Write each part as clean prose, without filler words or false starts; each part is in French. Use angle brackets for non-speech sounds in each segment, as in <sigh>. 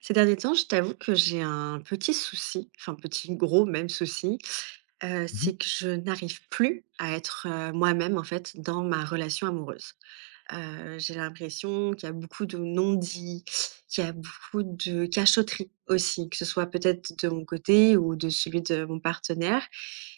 Ces derniers temps, je t'avoue que j'ai un petit souci, enfin petit, gros même souci, Mmh. c'est que je n'arrive plus à être, moi-même en fait dans ma relation amoureuse. J'ai l'impression qu'il y a beaucoup de non-dits, qu'il y a beaucoup de cachotterie aussi, que ce soit peut-être de mon côté ou de celui de mon partenaire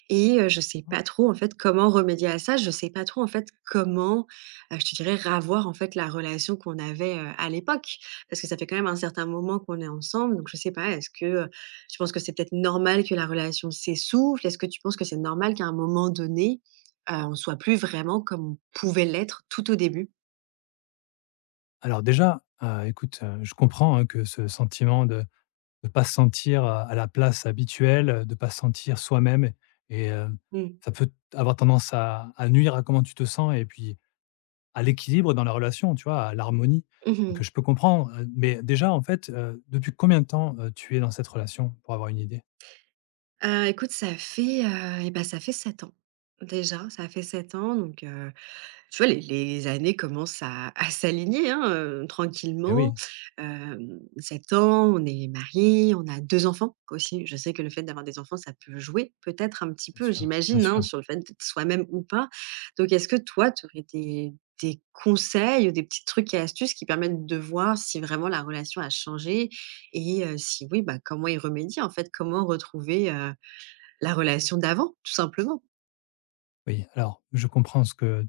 et je sais pas trop en fait comment remédier à ça. Je sais pas trop en fait comment, je te dirais ravoir en fait la relation qu'on avait, à l'époque. Parce que ça fait quand même un certain moment qu'on est ensemble donc je sais pas, est-ce que, tu penses que c'est peut-être normal que la relation s'essouffle? Est-ce que tu penses que c'est normal qu'à un moment donné, on soit plus vraiment comme on pouvait l'être tout au début? Alors déjà, écoute, je comprends, hein, que ce sentiment de ne pas se sentir, à la place habituelle, de ne pas se sentir soi-même et Mmh. ça peut avoir tendance à nuire à comment tu te sens et puis à l'équilibre dans la relation, tu vois? À l'harmonie. Mmh Donc mh. Je peux comprendre, mais déjà, en fait, depuis combien de temps, tu es dans cette relation? Pour avoir une idée? Écoute, ça fait, ça fait 7 ans. Déjà, ça fait 7 ans donc. Tu vois, les années commencent à s'aligner, hein, Eh tranquillement. oui, 7 ans, on est marié, on a 2 enfants aussi. Je sais que le fait d'avoir des enfants, ça peut jouer peut-être un petit bien peu, sûr, bien j'imagine, hein, sûr. sur le fait d'être soi-même ou pas. Donc est-ce que toi, tu aurais des conseils ou des petits trucs et astuces qui permettent de voir si vraiment la relation a changé et si oui, bah, comment y remédier, en fait? Comment retrouver, la relation d'avant, tout simplement? Oui, alors je comprends ce que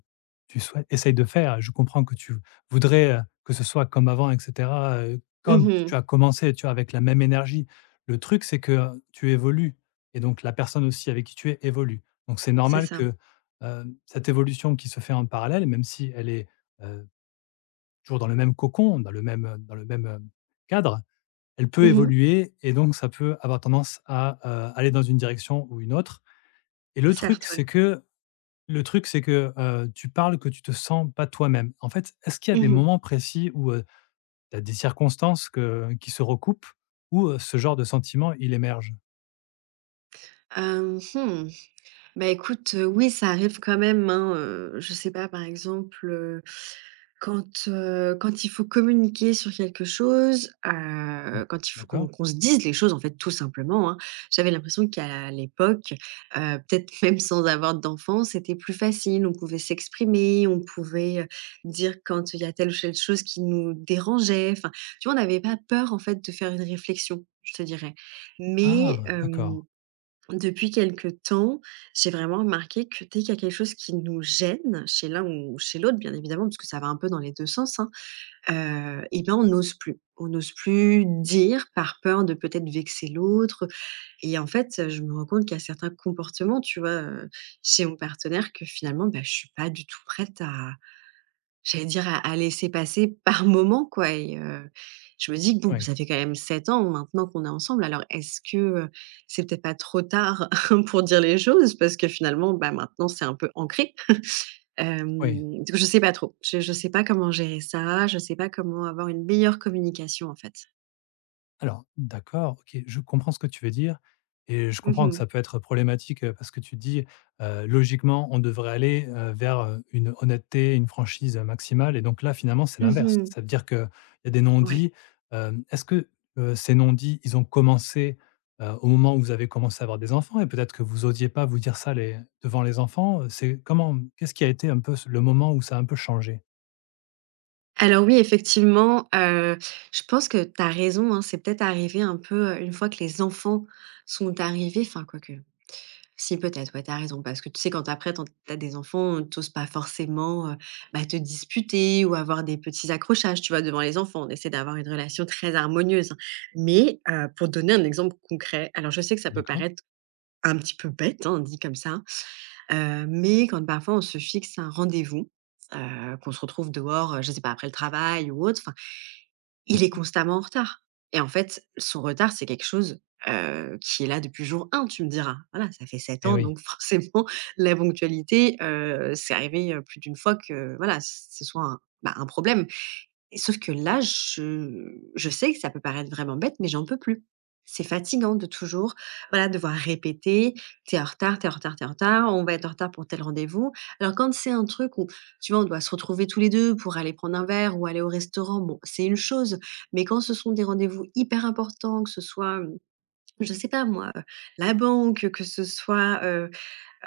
tu souhaites essayes de faire. Je comprends que tu voudrais, que ce soit comme avant et cetera, comme tu Mmh as commencé, tu vois, avec la même énergie. Le truc, c'est que, tu évolues et donc la personne aussi avec qui tu es évolue. Donc c'est C'est normal ça. que, cette évolution qui se fait en parallèle, même si elle est, heu, toujours dans le même cocon, dans le même, cadre, elle peut Mmh évoluer et donc ça peut avoir tendance à, aller dans une direction ou une autre et le truc, Certes, ouais. c'est que, tu parles que tu te sens pas toi-même. En fait, est-ce qu'il y a des Mmh moments précis où, tu as des circonstances que qui se recoupent, où, ce genre de sentiment, il émerge? Hem, mmh, bah, écoute, oui, ça arrive quand même, hein, je sais pas, par exemple, quand, quand il faut communiquer sur quelque chose, Mmh. Quand il faut qu'on D'accord. qu'on se dise les choses, en fait, tout simplement, hein. J'avais l'impression qu'à l'époque, heu, peut-être <laughs> même sans avoir d'enfant, c'était plus facile. On pouvait s'exprimer, on pouvait, dire quand il y a telle ou telle chose qui nous dérangeait. Enfin, tu vois, on n'avait pas peur, en fait, de faire une réflexion, je te dirais. Mais, Ah! D'accord. depuis quelque temps, j'ai vraiment remarqué que dès qu'il y a quelque chose qui nous gêne, chez l'un ou chez l'autre bien évidemment, parce que ça va un peu dans les 2 sens, hein, et ben, on n'ose plus. On n'ose plus dire par peur de peut-être vexer l'autre et en fait, je me rends compte qu'il y a certains comportements, tu vois, chez mon partenaire que finalement, bah, je suis pas du tout prête à J'allais dire à laisser passer <laughs> par moment, quoi et je me dis que bon, Oui, ça fait quand même 7 ans maintenant qu'on est ensemble, alors est-ce que, heu, c'est peut-être pas trop tard <laughs> pour dire les choses? Parce que finalement, bah, maintenant c'est un peu ancré. oui. Donc je sais pas trop. Je sais pas comment gérer ça, je sais pas comment avoir une meilleure communication, en fait. Alors, d'accord, OK, je comprends ce que tu veux dire et je Mmh comprends que mh. ça peut être problématique, parce que tu dis, logiquement, on devrait aller, vers, une honnêteté, une franchise, maximale et donc là, finalement, c'est l'inverse. Mmh Ça veut dire qu'il y a des Ouais. non-dits, est-ce que, ces non-dits, ils ont commencé, au moment où vous avez commencé à avoir des enfants et peut-être que vous osiez pas vous dire ça les devant les enfants, c'est comment qu'est-ce qui a été un peu ce le moment où ça a un peu changé? Alors oui, effectivement, je pense que tu as raison, hein, c'est peut-être arrivé un peu, une fois que les enfants sont arrivés, enfin quoique Si peut-être, ouais, t'as raison, parce que tu sais, quand après, t'en tu des enfants, pas forcément, bah, te disputer ou avoir des petits accrochages, tu vois, devant les enfants. On essaie d'avoir une relation très harmonieuse, hein. Mais, pour donner un exemple concret, alors je sais que ça peut D'accord, paraître un petit peu bête, hein, dit comme ça, mais quand parfois on se fixe un rendez-vous, qu'on se retrouve dehors, je sais pas, après le travail ou autre, il est d'accord. constamment en retard et en fait, son retard, c'est quelque chose, qui est là depuis jour un tu me diras. Voilà, ça fait sept Et ans oui, donc <laughs> forcément la ponctualité, c'est arrivé, plus d'une fois que voilà, ce soit un, bah, un problème. Et sauf que là, je sais que ça peut paraître vraiment bête, mais j'en peux plus. C'est fatigant de toujours, voilà, devoir répéter: t'es en retard, t'es en retard, t'es en retard, on va être en retard pour tel rendez-vous». Alors quand c'est un truc où, tu vois, on doit se retrouver tous les 2 pour aller prendre un verre ou aller au restaurant, bon, c'est une chose. Mais quand ce sont des rendez-vous hyper importants, que ce soit, je sais pas moi, la banque, que ce soit,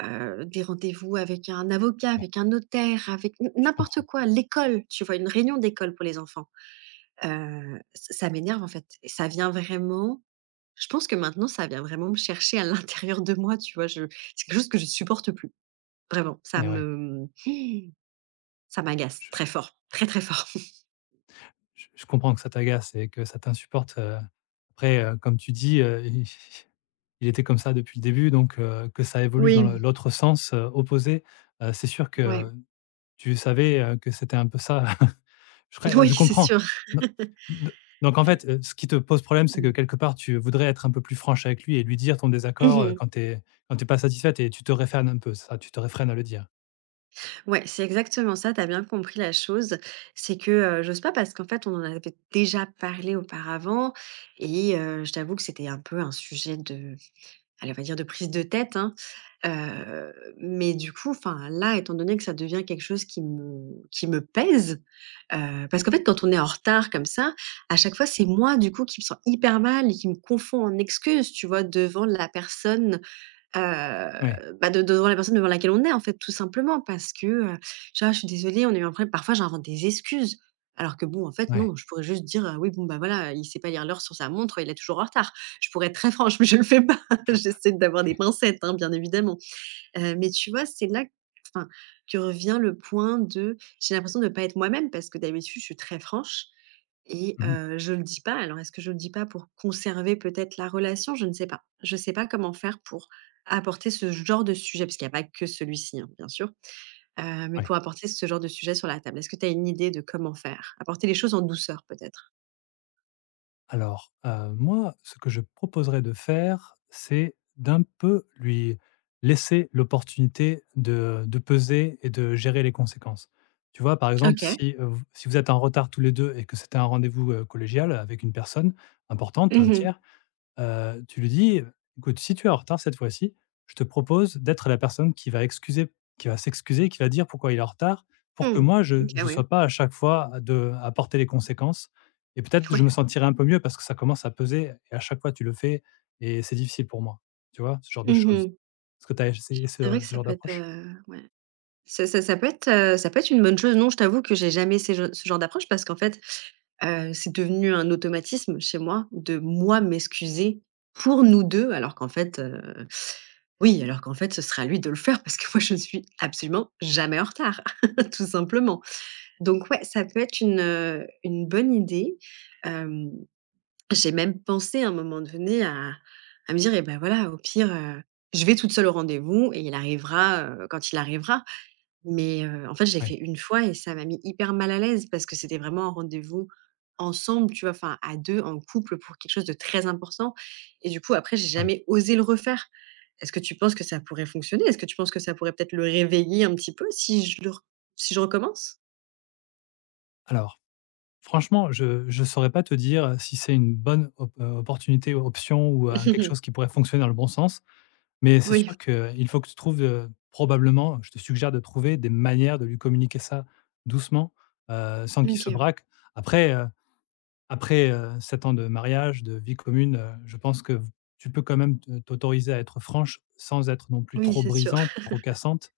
des rendez-vous avec un avocat, ouais, avec un notaire, avec je n'importe comprends. quoi, l'école, tu vois? Une réunion d'école pour les enfants. Ç ça m'énerve en fait et ça vient vraiment je pense que maintenant ça vient vraiment me chercher à l'intérieur de moi, tu vois? Je c'est quelque chose que je supporte plus, vraiment. Et ouais, Ça m'agace très fort, très, très fort. <laughs> je comprends que ça t'agace et que ça t'insupporte, après, comme tu dis, i il était comme ça depuis le début donc que ça évolue dans le Oui, l'autre sens, opposé, c'est sûr ouais. que tu savais, que c'était un peu ça. <laughs> Oui, je c'est comprends. sûr. Do do Donc en fait, ce qui te pose problème, c'est que quelque part, tu voudrais être un peu plus franche avec lui et lui dire ton Mmh désaccord, mh. quand tu es quand tu pas satisfaite et tu te réfrènes un peu, c'est ça? Tu te réfrènes à le dire? Ouais, c'est exactement ça, tu as bien compris la chose. C'est que, j'ose pas parce qu'en fait on en avait déjà parlé auparavant et je t'avoue que c'était un peu un sujet de Alors on va dire de prise de tête, hein, heu, mais du coup, enfin, là, étant donné que ça devient quelque chose qui me pèse, parce qu'en fait, quand on est en retard comme ça, à chaque fois, c'est moi, du coup, qui me sens hyper mal et qui me confond en excuse, tu vois? Devant la personne, Oui, bah, de devant la personne devant laquelle on est, en fait, tout simplement. Parce que, tu «Je suis désolée, on a eu un problème». Parfois, j'invente des excuses. Alors que bon, en fait, oui. non, je pourrais juste dire, «Oui, bon, bah, voilà, il sait pas lire l'heure sur sa montre, il est toujours en retard». Je pourrais être très franche, <laughs> mais je le fais pas. <laughs> J'essaie d'avoir des OK. pincettes, hein, bien évidemment. Mais tu vois, c'est là, enfin, que revient le point de j'ai l'impression de ne pas être moi-même parce que d'habitude, je suis très franche et Mmh, je ne le dis pas. Alors est-ce que je ne le dis pas pour conserver peut-être la relation? Je ne sais pas. Je ne sais pas comment faire pour apporter ce genre de sujet, parce qu'il n'y a pas que celui-ci, hein, bien sûr, mais ouais. pour apporter ce genre de sujet sur la table. Est-ce que tu as une idée de comment faire? Apporter les choses en douceur peut-être? Alors, moi, ce que je proposerais de faire, c'est d'un peu lui laisser l'opportunité de peser et de gérer les conséquences. Tu vois? Par exemple, OK. si, v si vous êtes en retard tous les 2 et que c'était un rendez-vous, collégial avec une personne importante, Mmh un mh. tiers. Tu lui dis: «Écoute, si tu es en retard cette fois-ci, je te propose d'être la personne qui va s'excuser, qui va dire pourquoi il est en retard, pour que Mmh. moi je OK, ne oui. sois pas à chaque fois de à porter les conséquences et peut-être je Ouais. me sentirai un peu mieux parce que ça commence à peser et à chaque fois tu le fais et c'est difficile pour moi». Tu vois? Ce genre de choses. Mmh Est-ce que tu as essayé C'est vrai ce que ce ça genre peut être, d'approche? Ouais. Ça peut être, ça peut être une bonne chose. Non, je t'avoue que j'ai jamais ces gen ce genre d'approche parce qu'en fait, c'est devenu un automatisme chez moi de moi m'excuser pour nous 2, alors qu'en fait, oui, alors qu'en fait, ce serait à lui de le faire parce que <laughs> moi, je ne suis absolument jamais en retard, <laughs> tout simplement. Donc ouais, ça peut être une bonne idée. Hem, j'ai même pensé à un moment donné à me dire: «Et ben voilà, au pire, je vais toute seule au rendez-vous et il arrivera, quand il arrivera». Mais en fait, je l'ai fait Oui, une fois et ça m'a mis hyper mal à l'aise parce que c'était vraiment un rendez-vous ensemble, tu vois? Enfin à 2, en couple pour quelque chose de très important et du coup après j'ai oui. jamais osé le refaire. Est-ce que tu penses que ça pourrait fonctionner? Est-ce que tu penses que ça pourrait peut-être le réveiller un petit peu si je le re si je recommence? Alors franchement, je ne saurais pas te dire si c'est une bonne op opportunité, option ou, quelque chose qui <laughs> pourrait fonctionner dans le bon sens. Mais c'est Oui, sûr qu'il faut que tu trouves, probablement, je te suggère de trouver des manières de lui communiquer ça doucement, sans qu'il se OK. braque. Après, 7 ans de mariage, de vie commune, je pense que tu peux quand même te t'autoriser à être franche sans être non plus Oui, trop c'est sûr. brisante, trop cassante.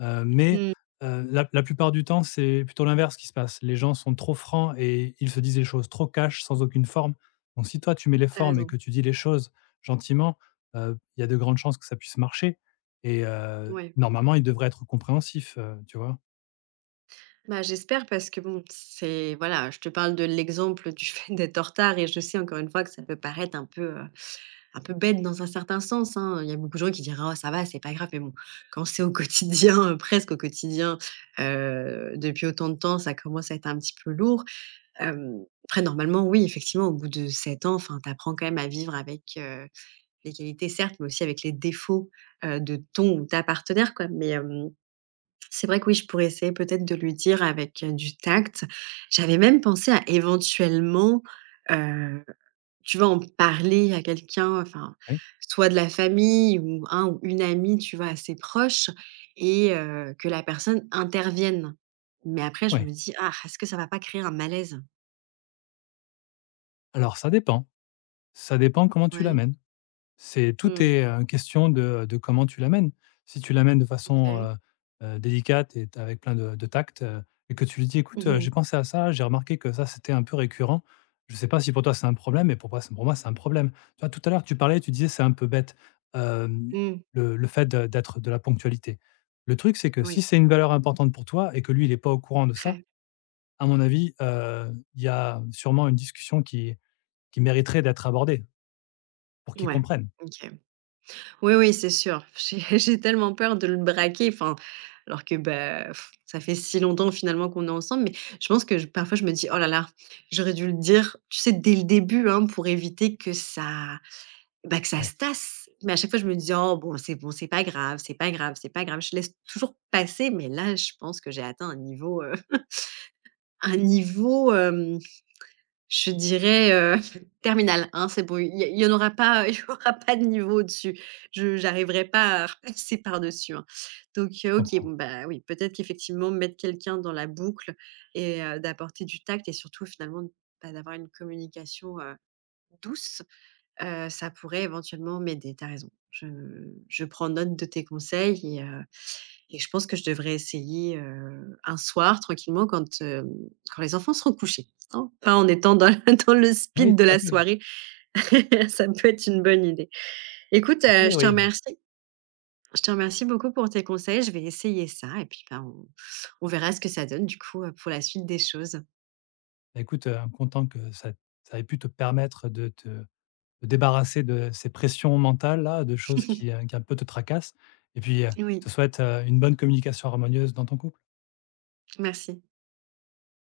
Mais Mmh, la plupart du temps, c'est plutôt l'inverse qui se passe. Les gens sont trop francs et ils se disent les choses trop cash, sans aucune forme. Donc si toi, tu mets les tu formes et raison. que tu dis les choses gentiment, il y a de grandes chances que ça puisse marcher et Ouais. normalement, il devrait être compréhensif, tu vois? Bah, j'espère parce que bon, c'est voilà, je te parle de l'exemple du <laughs> fait d'être en retard et je sais encore une fois que ça peut paraître un peu, Un peu bête dans un certain sens, hein, il y a beaucoup de gens qui diraient: «Oh ça va, c'est pas grave», mais bon, quand c'est au quotidien, <laughs> presque au quotidien, depuis autant de temps, ça commence à être un petit peu lourd. Après normalement, oui, effectivement, au bout de 7 ans, enfin, tu apprends quand même à vivre avec, les qualités certes, mais aussi avec les défauts, de ton ou ta partenaire quoi, mais c'est vrai que oui, je pourrais essayer peut-être de lui dire avec, du tact. J'avais même pensé à éventuellement, tu vas en parler à quelqu'un, enfin, Oui. soit de la famille ou un ou une amie, tu vois, assez proche et que la personne intervienne. Mais après je me Ouais, dis: «Ah, est-ce que ça va pas créer un malaise?» alors ça dépend. Ça dépend comment tu Ouais. l'amènes. C'est tout Mmh. est, question de comment tu l'amènes. Si tu l'amènes de façon, OK. Délicate et avec plein de tact, et que tu lui dis: «Écoute, Mmh j'ai mh. pensé à ça, j'ai remarqué que ça, c'était un peu récurrent. Je sais pas si pour toi c'est un problème, mais pour moi c'est un problème». Tu vois, tout à l'heure, tu parlais, tu disais: «C'est un peu bête», hem, Mmh. le fait de la ponctualité. Le truc, c'est que si Oui, c'est une valeur importante pour toi et que lui, il est pas au courant de ça, très. à mon avis, il y a sûrement une discussion qui mériterait d'être abordée pour qu'il Ouais. comprenne. OK. Oui, oui, c'est sûr. <laughs> J'ai tellement peur de le braquer, enfin, alors que, bah, pff, ça fait si longtemps finalement qu'on est ensemble, mais je pense que je parfois je me dis: «Oh là là, j'aurais dû le dire», tu sais, dès le début, hein, pour éviter que ça Bah, que ça Ouais, se tasse, mais à chaque fois je me dis: «Oh bon, c'est pas grave, c'est pas grave, c'est pas grave». Je laisse toujours passer, mais là, je pense que j'ai atteint un niveau, <laughs> un niveau, je dirais, <laughs> terminal, hein, c'est bon, il y en aura pas <laughs> il y aura pas de niveau au-dessus. Je j'arriverai pas à <laughs> repasser par-dessus, hein. Donc je OK, bon, comprends. bah, oui, peut-être qu'effectivement mettre quelqu'un dans la boucle et d'apporter du tact et surtout finalement, bah, d'avoir une communication, douce ça pourrait éventuellement m'aider, t'as raison. Je prends note de tes conseils et je pense que je devrais essayer, un soir tranquillement quand, quand les enfants seront couchés, hein, pas en étant dans <laughs> dans le Oui, speed de tout la à fait. soirée. <laughs> Ça peut être une bonne idée. Écoute, Après, je te oui, remercie. Je te remercie beaucoup pour tes conseils. Je vais essayer ça et puis, ben, on verra ce que ça donne du coup, pour la suite des choses. bah, écoute, content que ça ait pu te permettre de te de débarrasser de ces pressions mentales-là, de choses qui un peu te tracassent et puis, Oui, je te souhaite, une bonne communication harmonieuse dans ton couple. merci.